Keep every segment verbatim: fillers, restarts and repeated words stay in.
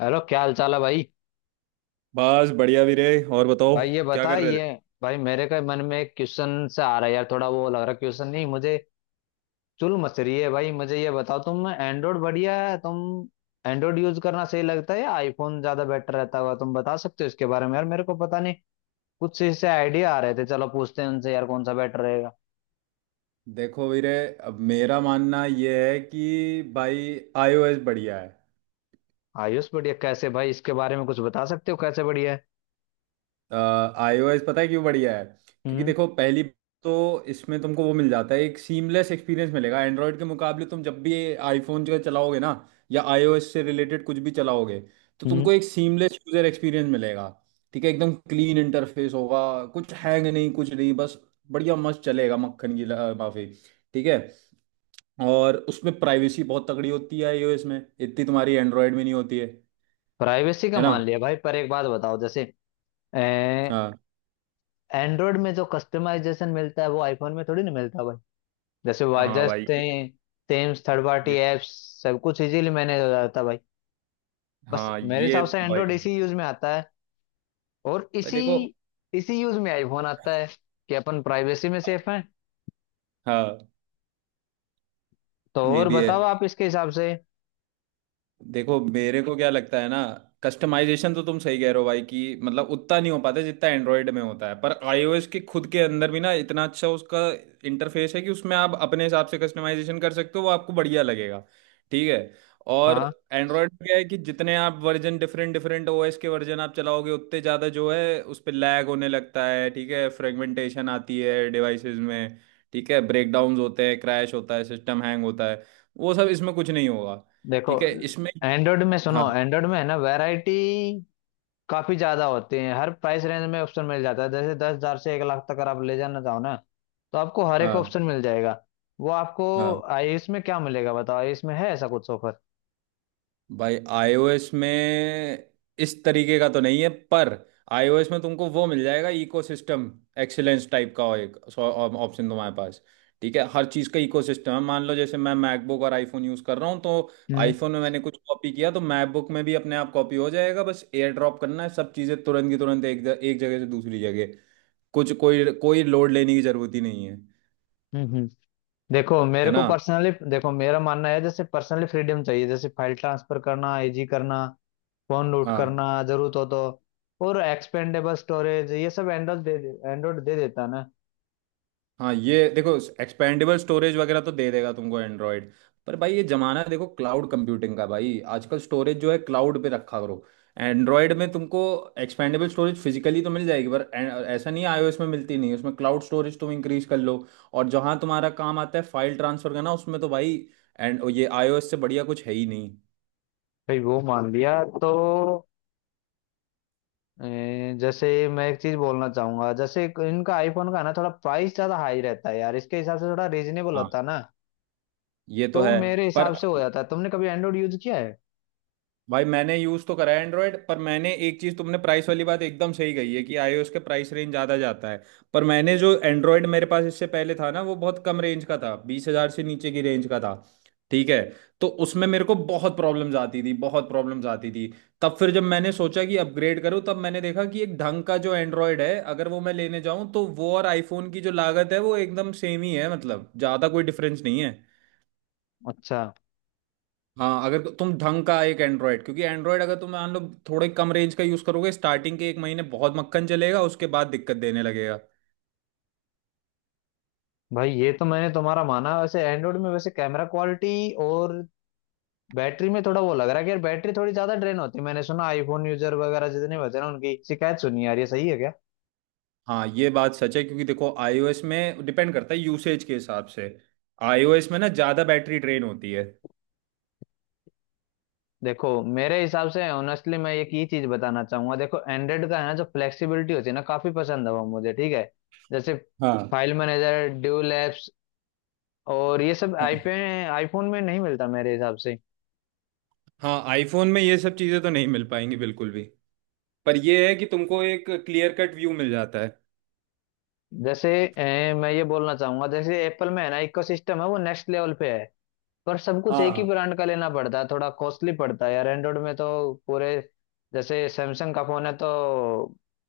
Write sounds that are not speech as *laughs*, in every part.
Hello, क्या हाल चाल है भाई? बस बढ़िया वीरे। और बताओ भाई ये क्या बता कर रहे ये थे? भाई मेरे का मन में एक क्वेश्चन से आ रहा है यार। थोड़ा वो लग रहा है, क्वेश्चन नहीं मुझे, चुल मच रही है भाई। मुझे ये बताओ, तुम एंड्रॉइड बढ़िया है? तुम एंड्रॉइड यूज करना सही लगता है या आईफोन ज्यादा बेटर रहता हुआ? तुम बता सकते हो इसके बारे में यार? मेरे को पता नहीं, कुछ इससे आइडिया आ रहे थे। चलो पूछते हैं उनसे यार, कौन सा बेटर रहेगा। देखो वीरे, अब मेरा मानना ये है कि भाई आईओएस बढ़िया है। आयुष बढ़िया कैसे भाई? इसके बारे में कुछ बता सकते हो, कैसे बढ़िया है? आईओएस पता है क्यों बढ़िया है? क्योंकि हम्म। देखो पहली तो इसमें तुमको वो मिल जाता है, एक सीमलेस एक्सपीरियंस मिलेगा एंड्रॉयड के मुकाबले। तुम जब भी आईफोन जो चलाओगे ना या आईओएस से रिलेटेड कुछ भी चलाओगे तो हम्म। तुमको एक सीमलेस यूजर एक्सपीरियंस मिलेगा। ठीक है, एकदम क्लीन इंटरफेस होगा, कुछ हैंग नहीं, कुछ नहीं, बस बढ़िया मस्त चलेगा मक्खन की ल- माफी। ठीक है। और उसमें प्राइवेसी बहुत तगड़ी होती है iOS में, इतनी तुम्हारी एंड्रॉयड में नहीं होती है। है प्राइवेसी का ना। मान लिया भाई, पर एक बात बताओ। जैसे हाँ। एंड्रॉयड में जो कस्टमाइजेशन मिलता है वो आईफोन में थोड़ी ना मिलता भाई। जैसे हाँ वाजस्ट, भाई ये, थेम्स, थर्ड पार्टी ये एप्स, सब कुछ इजीली मैनेज हो जाता भाई। बस हाँ मेरे ये हिसाब से तो भाई। एंड्रॉयड इसी यूज में आता है और भाई इसी देखो। इसी यूज में आईफोन आता है, कि अपन प्राइवेसी में सेफ हैं। हाँ तो ये और भी है। बताओ आप इसके हिसाब से। देखो मेरे को क्या लगता है ना, कस्टमाइजेशन तो तुम सही कह रहे हो भाई कि मतलब उतना नहीं हो पाता जितना एंड्रॉयड में होता है, पर आईओएस के खुद के अंदर भी ना इतना अच्छा उसका इंटरफेस है कि उसमें आप अपने हिसाब से कस्टमाइजेशन कर सकते हो, वो आपको बढ़िया लगेगा। ठीक है। और हाँ एंड्रॉयड में क्या है कि जितने आप वर्जन डिफरेंट डिफरेंट ओएस के वर्जन आप चलाओगे उतने ज़्यादा जो है उस पर लैग होने लगता है। ठीक है, फ्रेगमेंटेशन आती है डिवाइसेस में। ठीक है, ब्रेकडाउन्स होते हैं, क्रैश होता है, सिस्टम हैंग होता है, वो सब इसमें कुछ नहीं होगा। देखो, ठीक है इसमें। एंड्रॉयड में सुनो, हाँ। एंड्रॉयड में है ना वैरायटी काफी ज्यादा होती है। हर प्राइस रेंज में ऑप्शन मिल जाता है। जैसे दस हजार से एक लाख तक अगर आप ले जाना चाहो ना, तो आपको हर एक हाँ। ऑप्शन मिल जाएगा वो आपको। हाँ आयुष में क्या मिलेगा बताओ, आयुष में है ऐसा कुछ ऑफर? भाई iOS में इस तरीके का तो नहीं है, पर iOS में तुमको वो मिल जाएगा इकोसिस्टम एक्सीलेंस टाइप का एक ऑप्शन तुम्हारे पास। ठीक है, हर चीज़ का इकोसिस्टम है। मान लो जैसे मैं मैकबुक और आईफोन यूज़ कर रहा हूँ तो हम्म। आईफोन में मैंने कुछ कॉपी किया तो मैकबुक में भी अपने आप कॉपी हो जाएगा, बस एयर ड्रॉप करना है। सब चीज़ें तुरंत की तुरंत एक, एक जगह से दूसरी जगह। कुछ कोई कोई लोड लेने की ज़रूरत ही नहीं है। हम्म। हम्म। देखो है मेरे को ना। पर्सनली, देखो मेरा मानना है जैसे पर्सनली फ्रीडम चाहिए। जैसे फाइल ट्रांसफर करना, इजी करना, फोन लूट हाँ। करना जरूरत हो तो, और एक्सपेंडेबल स्टोरेज, ये सब एंड्रॉइड दे एंड्रॉइड दे देता है ना। हाँ ये देखो, एक्सपेंडेबल स्टोरेज वगैरह तो दे देगा तुमको एंड्रॉयड, पर भाई ये जमाना है, देखो क्लाउड कंप्यूटिंग का भाई, आजकल स्टोरेज जो है क्लाउड पे रखा करो। एंड्रॉयड में तुमको एक्सपेंडेबल स्टोरेज फिजिकली तो मिल जाएगी पर ए- ऐसा नहीं आईओएस में मिलती नहीं, उसमें क्लाउड स्टोरेज तुम इंक्रीज कर लो। और जहां तुम्हारा काम आता है फाइल ट्रांसफर करना उसमें तो भाई एंड ये आईओएस से बढ़िया कुछ है ही नहीं। भाई वो मान लिया तो, ए, जैसे मैं एक चीज बोलना चाहूंगा, जैसे इनका आईफोन का ना थोड़ा प्राइस ज्यादा हाई रहता है यार, इसके हिसाब से थोड़ा रीजनेबल हाँ होता है ना। ये तो तो है, मेरे हिसाब पर से हो जाता है। तुमने कभी एंड्रॉइड यूज किया है? भाई मैंने यूज तो करा है एंड्रॉयड, पर मैंने एक चीज तुमने प्राइस वाली बात एकदम सही कही है कि आईओएस के प्राइस रेंज ज्यादा जाता है, पर मैंने जो एंड्रॉयड मेरे पास इससे पहले था ना वो बहुत कम रेंज का था, बीस हजार से नीचे की रेंज का था। ठीक है, तो उसमें मेरे को बहुत प्रॉब्लम्स आती थी, बहुत प्रॉब्लम्स आती थी। तब फिर जब मैंने सोचा कि अपग्रेड करूं तब मैंने देखा कि एक ढंग का जो एंड्रॉयड है अगर वो मैं लेने जाऊं तो वो और आईफोन की जो लागत है वो एकदम सेम ही है, मतलब ज्यादा कोई डिफरेंस नहीं है। अच्छा। हाँ, अगर तुम ढंग का एक एंड्रॉयड, क्योंकि एंड्रॉयड अगर तुम मान लो थोड़े कम रेंज का यूज़ करोगे स्टार्टिंग के एक महीने बहुत मक्खन चलेगा, उसके बाद दिक्कत देने लगेगा। भाई ये तो मैंने तुम्हारा माना। वैसे एंड्रॉइड में, वैसे कैमरा क्वालिटी और बैटरी में थोड़ा वो लग रहा है कि यार बैटरी थोड़ी ज्यादा ड्रेन होती है। मैंने सुना आईफोन यूजर वगैरह जितने बचे ना उनकी शिकायत सुनी यार, ये सही है क्या? हाँ ये बात सच है, क्योंकि देखो आईओएस में डिपेंड करता है यूसेज के हिसाब से। आईओएस में ना ज़्यादा बैटरी ड्रेन होती है। देखो मेरे हिसाब से ऑनेस्टली मैं एक ही चीज बताना चाहूंगा। देखो एंड्रॉइड का है ना जो फ्लेक्सिबिलिटी होती है ना, काफी पसंद है वो मुझे, ठीक है। जैसे हाँ। फाइल मैनेजर, ड्यूल एप्स और ये सब हाँ। आईपे, आईफोन में नहीं मिलता मेरे हिसाब से। हाँ आईफोन में ये सब चीज़ें तो नहीं मिल पाएंगी बिल्कुल भी, पर ये है कि तुमको एक क्लियर कट व्यू मिल जाता है। जैसे अ, मैं ये बोलना चाहूंगा। जैसे एप्पल में है ना इकोसिस्टम है वो नेक्स्ट लेवल पे है, पर सब कुछ एक ही हाँ। ब्रांड का लेना पड़ता है, थोड़ा कॉस्टली पड़ता है यार। एंड्रॉइड में तो पूरे, जैसे सैमसंग का फोन है तो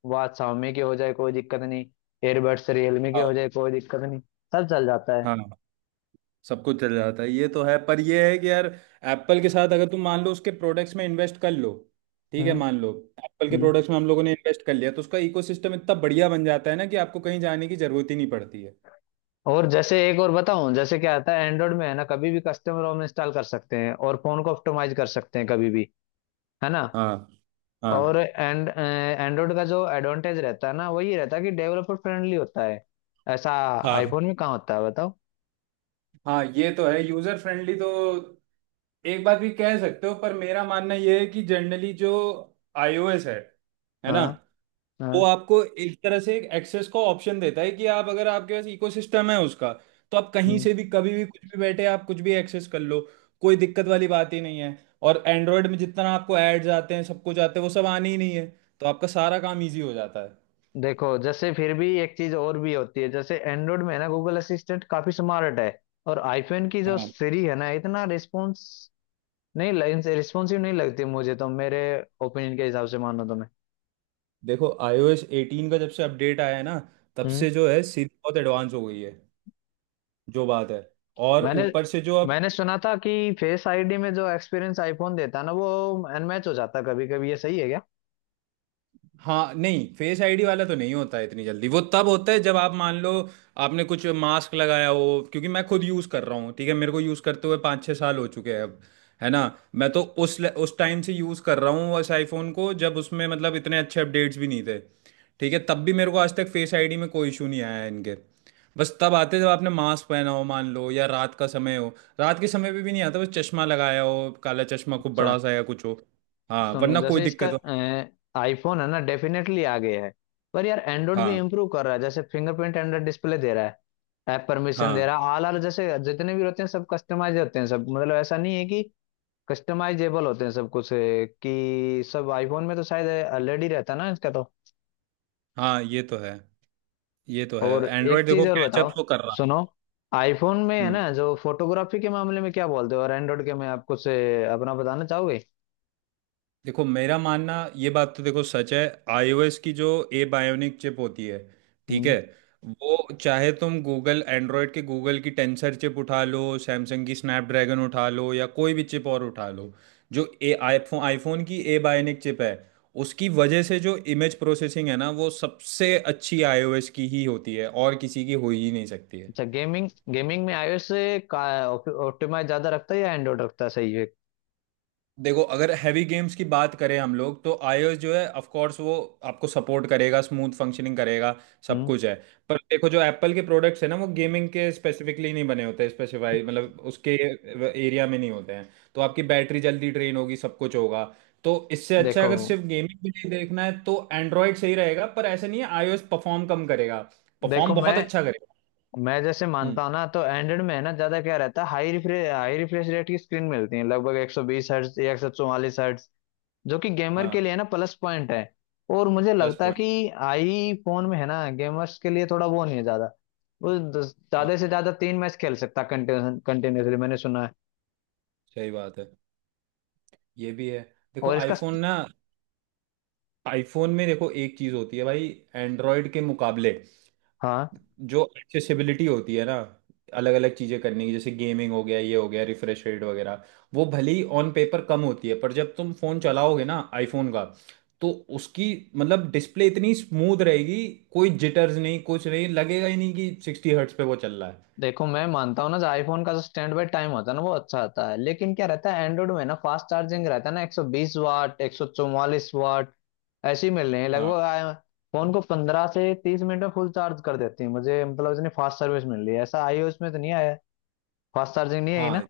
वह शाओमी के हो जाए कोई दिक्कत नहीं, एयरबड्स रियलमी के हो हाँ। जाए कोई दिक्कत नहीं, सब चल जाता है। हाँ सब कुछ चल जाता है, ये तो है, पर ये है कि यार एप्पल के साथ अगर तुम मान लो उसके प्रोडक्ट्स में इन्वेस्ट कर लो। ठीक है, हम्म। मान लो एप्पल के हम्म। प्रोडक्ट्स में हम लोगों ने इन्वेस्ट कर लिया तो उसका इकोसिस्टम इतना बढ़िया बन जाता है ना कि आपको कहीं जाने की जरूरत ही नहीं पड़ती है। और जैसे एक और बताऊं, जैसे क्या आता है एंड्रॉइड में है ना, कभी भी कस्टम रोम इंस्टॉल कर सकते हैं और फोन को ऑप्टिमाइज कर सकते हैं कभी भी, है ना। हाँ। और हाँ। एंड एंड्रॉइड का जो एडवांटेज रहता है ना वो ये रहता है कि डेवलपर फ्रेंडली होता है। ऐसा हाँ। आईफोन में कहाँ होता है बताओ? हाँ ये तो है यूजर फ्रेंडली तो एक बात भी कह सकते हो, पर मेरा मानना ये है कि जनरली जो आईओएस है है ना, हाँ। वो हाँ। आपको एक तरह से एक एक्सेस का ऑप्शन देता है कि आप अगर आपके पास इकोसिस्टम है उसका तो आप कहीं हम्म। से भी कभी भी कुछ भी बैठे आप कुछ भी एक्सेस कर लो। कोई दिक्कत वाली बात ही नहीं है। और एंड्रॉयड में जितना आपको एड्स आते हैं सब कुछ आते हैं वो सब आने ही नहीं है, तो आपका सारा काम इजी हो जाता है। देखो जैसे फिर भी एक चीज और भी होती है, जैसे एंड्रॉइड में है ना गूगल असिस्टेंट काफी स्मार्ट है, और आईफोन की जो हाँ सीरी है ना इतना रिस्पॉन्स नहीं, रिस्पॉन्सिव नहीं लगती मुझे तो, मेरे ओपिनियन के हिसाब से मानो तो मैं। देखो iOS एटीन का जब से अपडेट आया है ना तब हम्म। से जो है सीधी बहुत एडवांस हो गई है, जो बात है। और मैंने ऊपर से जो अब मैंने सुना था कि फेस आईडी में जो एक्सपीरियंस आईफोन देता है ना, वो अनमैच हो जाता कभी कभी, ये सही है क्या? हाँ, नहीं फेस आईडी वाला तो नहीं होता है इतनी जल्दी, वो तब होता है जब आप मान लो आपने कुछ मास्क लगाया हो। क्योंकि मैं खुद यूज़ कर रहा हूँ, ठीक है, मेरे को यूज़ करते हुए पाँच छः साल हो चुके हैं अब। है ना, मैं तो उस उस टाइम से यूज़ कर रहा हूँ उस आईफोन को जब उसमें मतलब इतने अच्छे अपडेट्स भी नहीं थे। ठीक है, तब भी मेरे को आज तक फेस आईडी में कोई इशू नहीं आया है इनके। बस तब आते हैं जब आपने मास्क पहना हो मान लो, या रात का समय हो। रात के समय पे भी नहीं आता, बस चश्मा लगाया हो, काला चश्मा खूब अच्छा। बड़ा सा या कुछ हो। हाँ सुनो वरना कोई जैसे इसका, दिक्कत हो। आईफोन है ना डेफिनेटली आगे है, पर यार एंड्रॉइड भी हाँ। इम्प्रूव कर रहा है। जैसे फिंगरप्रिंट एंड्रॉइड डिस्प्ले दे रहा है, ऐप परमिशन दे हाँ। रहा है, ऑल आर जैसे जितने भी होते हैं सब कस्टमाइज होते हैं सब, मतलब ऐसा नहीं है कि, कस्टमाइजेबल होते हैं सब कुछ, अ, कि सब आईफोन में तो शायद ऑलरेडी रहता है ना इसका तो। हाँ ये तो है, ये तो है, और एक एंड्रॉयड चीज देखो और बताओ, कैचअप तो कर रहा है। सुनो, आईफोन में है हम्म। ना जो फोटोग्राफी के मामले में क्या बोलते हो और एंड्रॉइड के में आप कुछ अ, अपना बताना चाहोगे? देखो मेरा मानना, ये बात तो देखो सच है, आईओएस की जो ए बायोनिक चिप होती है, ठीक है, वो चाहे तुम गूगल एंड्रॉयड के गूगल की टेंसर चिप उठा लो, सैमसंग की स्नैपड्रैगन उठा लो या कोई भी चिप और उठा लो, जो ए आईफोन आईफोन की ए बायोनिक चिप है उसकी वजह से जो इमेज प्रोसेसिंग है ना वो सबसे अच्छी आईओएस की ही होती है, और किसी की हो ही नहीं सकती है। अच्छा। गेमिंग, गेमिंग में iOS से का ऑप्टिमाइज ज्यादा रखता है या एंड्रॉइड रखता है, सही है? देखो अगर हैवी गेम्स की बात करें हम लोग तो iOS जो है ऑफ कोर्स वो आपको सपोर्ट करेगा, स्मूथ फंक्शनिंग करेगा, सब हम्म। कुछ है, पर देखो जो एप्पल के प्रोडक्ट्स है ना वो गेमिंग के स्पेसिफिकली नहीं बने होते, स्पेसिफाई मतलब उसके एरिया में नहीं होते हैं, तो आपकी बैटरी जल्दी ड्रेन होगी, सब कुछ होगा। तो इससे अच्छा अगर देखो सिर्फ गेमिंग के लिए देखना है तो एंड्रॉयड सही रहेगा, पर ऐसा नहीं है iOS परफॉर्म कम करेगा, देखो परफॉर्म मैं बहुत अच्छा करेगा। मैं जैसे हम्म। मानता हूँ ना, तो एंड्रॉइड में है ना ज्यादा क्या रहता है, high refresh high refresh rate की स्क्रीन मिलती है, लगभग एक सौ बीस हर्ट्ज या एक सौ चौवालीस हर्ट्ज, जो कि गेमर के लिए हाँ है ना प्लस पॉइंट है। और मुझे प्लस लगता है पॉइंट। कि आई फोन में है ना गेमर्स के लिए थोड़ा वो नहीं है ज्यादा। वो दस- हाँ ज्यादा से ज्यादा तीन मैच खेल सकता कंटिन्यूसली, मैंने सुना है। सही बात है, ये भी है। देखो और इसका, आईफोन ना, आईफोन में देखो एक चीज़ होती है भाई एंड्रॉयड के मुकाबले, हाँ जो एक्सेसिबिलिटी होती है ना अलग अलग चीज़ें करने की जैसे गेमिंग हो गया, ये हो गया, रिफ्रेश रेट वगैरह, वो भले ही ऑन पेपर कम होती है पर जब तुम फ़ोन चलाओगे ना आईफोन का तो उसकी मतलब डिस्प्ले इतनी स्मूथ रहेगी, कोई जिटर्स नहीं कुछ नहीं, लगेगा ही नहीं कि सिक्सटी हर्ट्स पे वो चल रहा है। देखो मैं मानता हूँ ना, जो आईफोन का जो स्टैंड बाय टाइम होता है ना वो अच्छा आता है। लेकिन क्या रहता है एंड्रॉइड में ना, फास्ट चार्जिंग रहता है ना, एक सौ बीस वाट, एक सौ चौवालीस वाट ऐसे ही मिल रहे हैं हाँ। लगभग। आ- फोन को पंद्रह से तीस मिनट में फुल चार्ज कर देती है मुझे, मतलब इतनी फास्ट सर्विस मिल रही है। ऐसा आईओएस में तो नहीं आया, फास्ट चार्जिंग नहीं आई ना। हाँ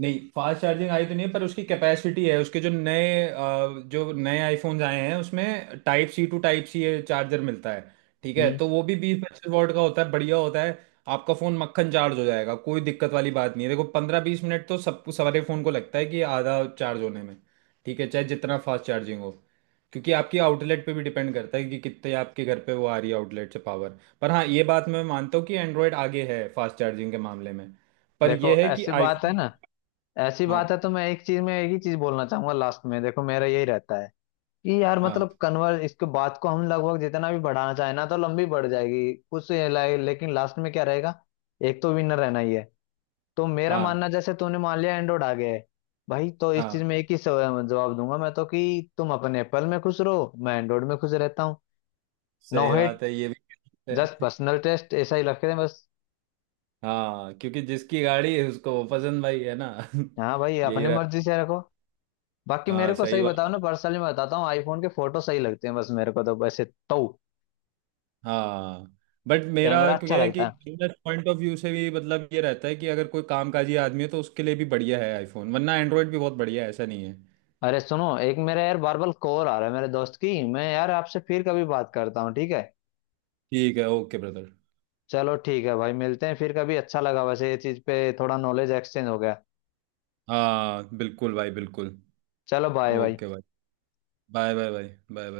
नहीं फास्ट चार्जिंग आई तो नहीं है, पर उसकी कैपेसिटी है उसके जो नए अ, जो नए आईफोन्स आए हैं उसमें type C to type C charger मिलता है। ठीक है, हम्म। तो वो भी बीस पच्चीस वॉट का होता है, बढ़िया होता है। आपका फ़ोन मक्खन चार्ज हो जाएगा, कोई दिक्कत वाली बात नहीं है। देखो पंद्रह बीस मिनट तो सबको सारे फ़ोन को लगता है कि आधा चार्ज होने में, ठीक है, चाहे जितना फास्ट चार्जिंग हो, क्योंकि आपकी आउटलेट पे भी डिपेंड करता है कि कितने आपके घर पे वो आ रही है आउटलेट से पावर, पर हाँ ये बात मैं मानता हूँ कि एंड्रॉयड आगे है फास्ट चार्जिंग के मामले में, पर देखो यह है कि ऐसी बात है आईफोन। ना, ऐसी बात है तो मैं एक चीज में एक ही चीज बोलना चाहूंगा लास्ट में। देखो मेरा यही रहता है कि यार हाँ। मतलब कन्वर्स इसके बात को हम लगभग जितना भी बढ़ाना चाहे ना तो लंबी बढ़ जाएगी कुछ ला- लेकिन लास्ट में क्या रहेगा, एक तो विनर रहना ही है। तो मेरा हाँ। मानना, जैसे तूने मान लिया एंड्रॉइड आ गया है भाई, तो इस चीज हाँ में एक ही सव- जवाब दूंगा मैं तो, कि तुम अपने एप्पल में खुश रहो, मैं एंड्रॉइड में खुश रहता हूँ। नो सही हेट, बात है ये भी *laughs* कह सकते जस्ट हैं। पर्सनल टेस्ट ऐसा ही रख रहे हैं बस। हाँ क्योंकि जिसकी गाड़ी है उसको वो पसंद भाई है ना हाँ भाई, *laughs* यही अपनी मर्जी रहता। से रखो। बाकी हाँ मेरे को सही सही बताओ बात। ना, पर्सनली मैं बताता हूँ आईफोन के फोटो सही लगते हैं बस मेरे को तो, वैसे तो हाँ। बट मेरा कैमरा अच्छा क्या है कि लगता है। बिजनेस पॉइंट ऑफ व्यू से भी मतलब ये रहता है कि अगर कोई कामकाजी आदमी है तो उसके लिए भी बढ़िया है आईफोन, वरना एंड्रॉयड भी बहुत बढ़िया है, ऐसा नहीं है। अरे सुनो, एक मेरा यार बार बार कॉल आ रहा है मेरे दोस्त की, मैं यार आपसे फिर कभी बात करता हूँ ठीक है? ठीक है ओके ब्रदर। चलो ठीक है भाई, मिलते हैं फिर कभी। अच्छा लगा वैसे, ये चीज पे थोड़ा नॉलेज एक्सचेंज हो गया। हाँ बिल्कुल भाई बिल्कुल। चलो बाय भाई। ओके भाई। Bye bye bye. Bye bye.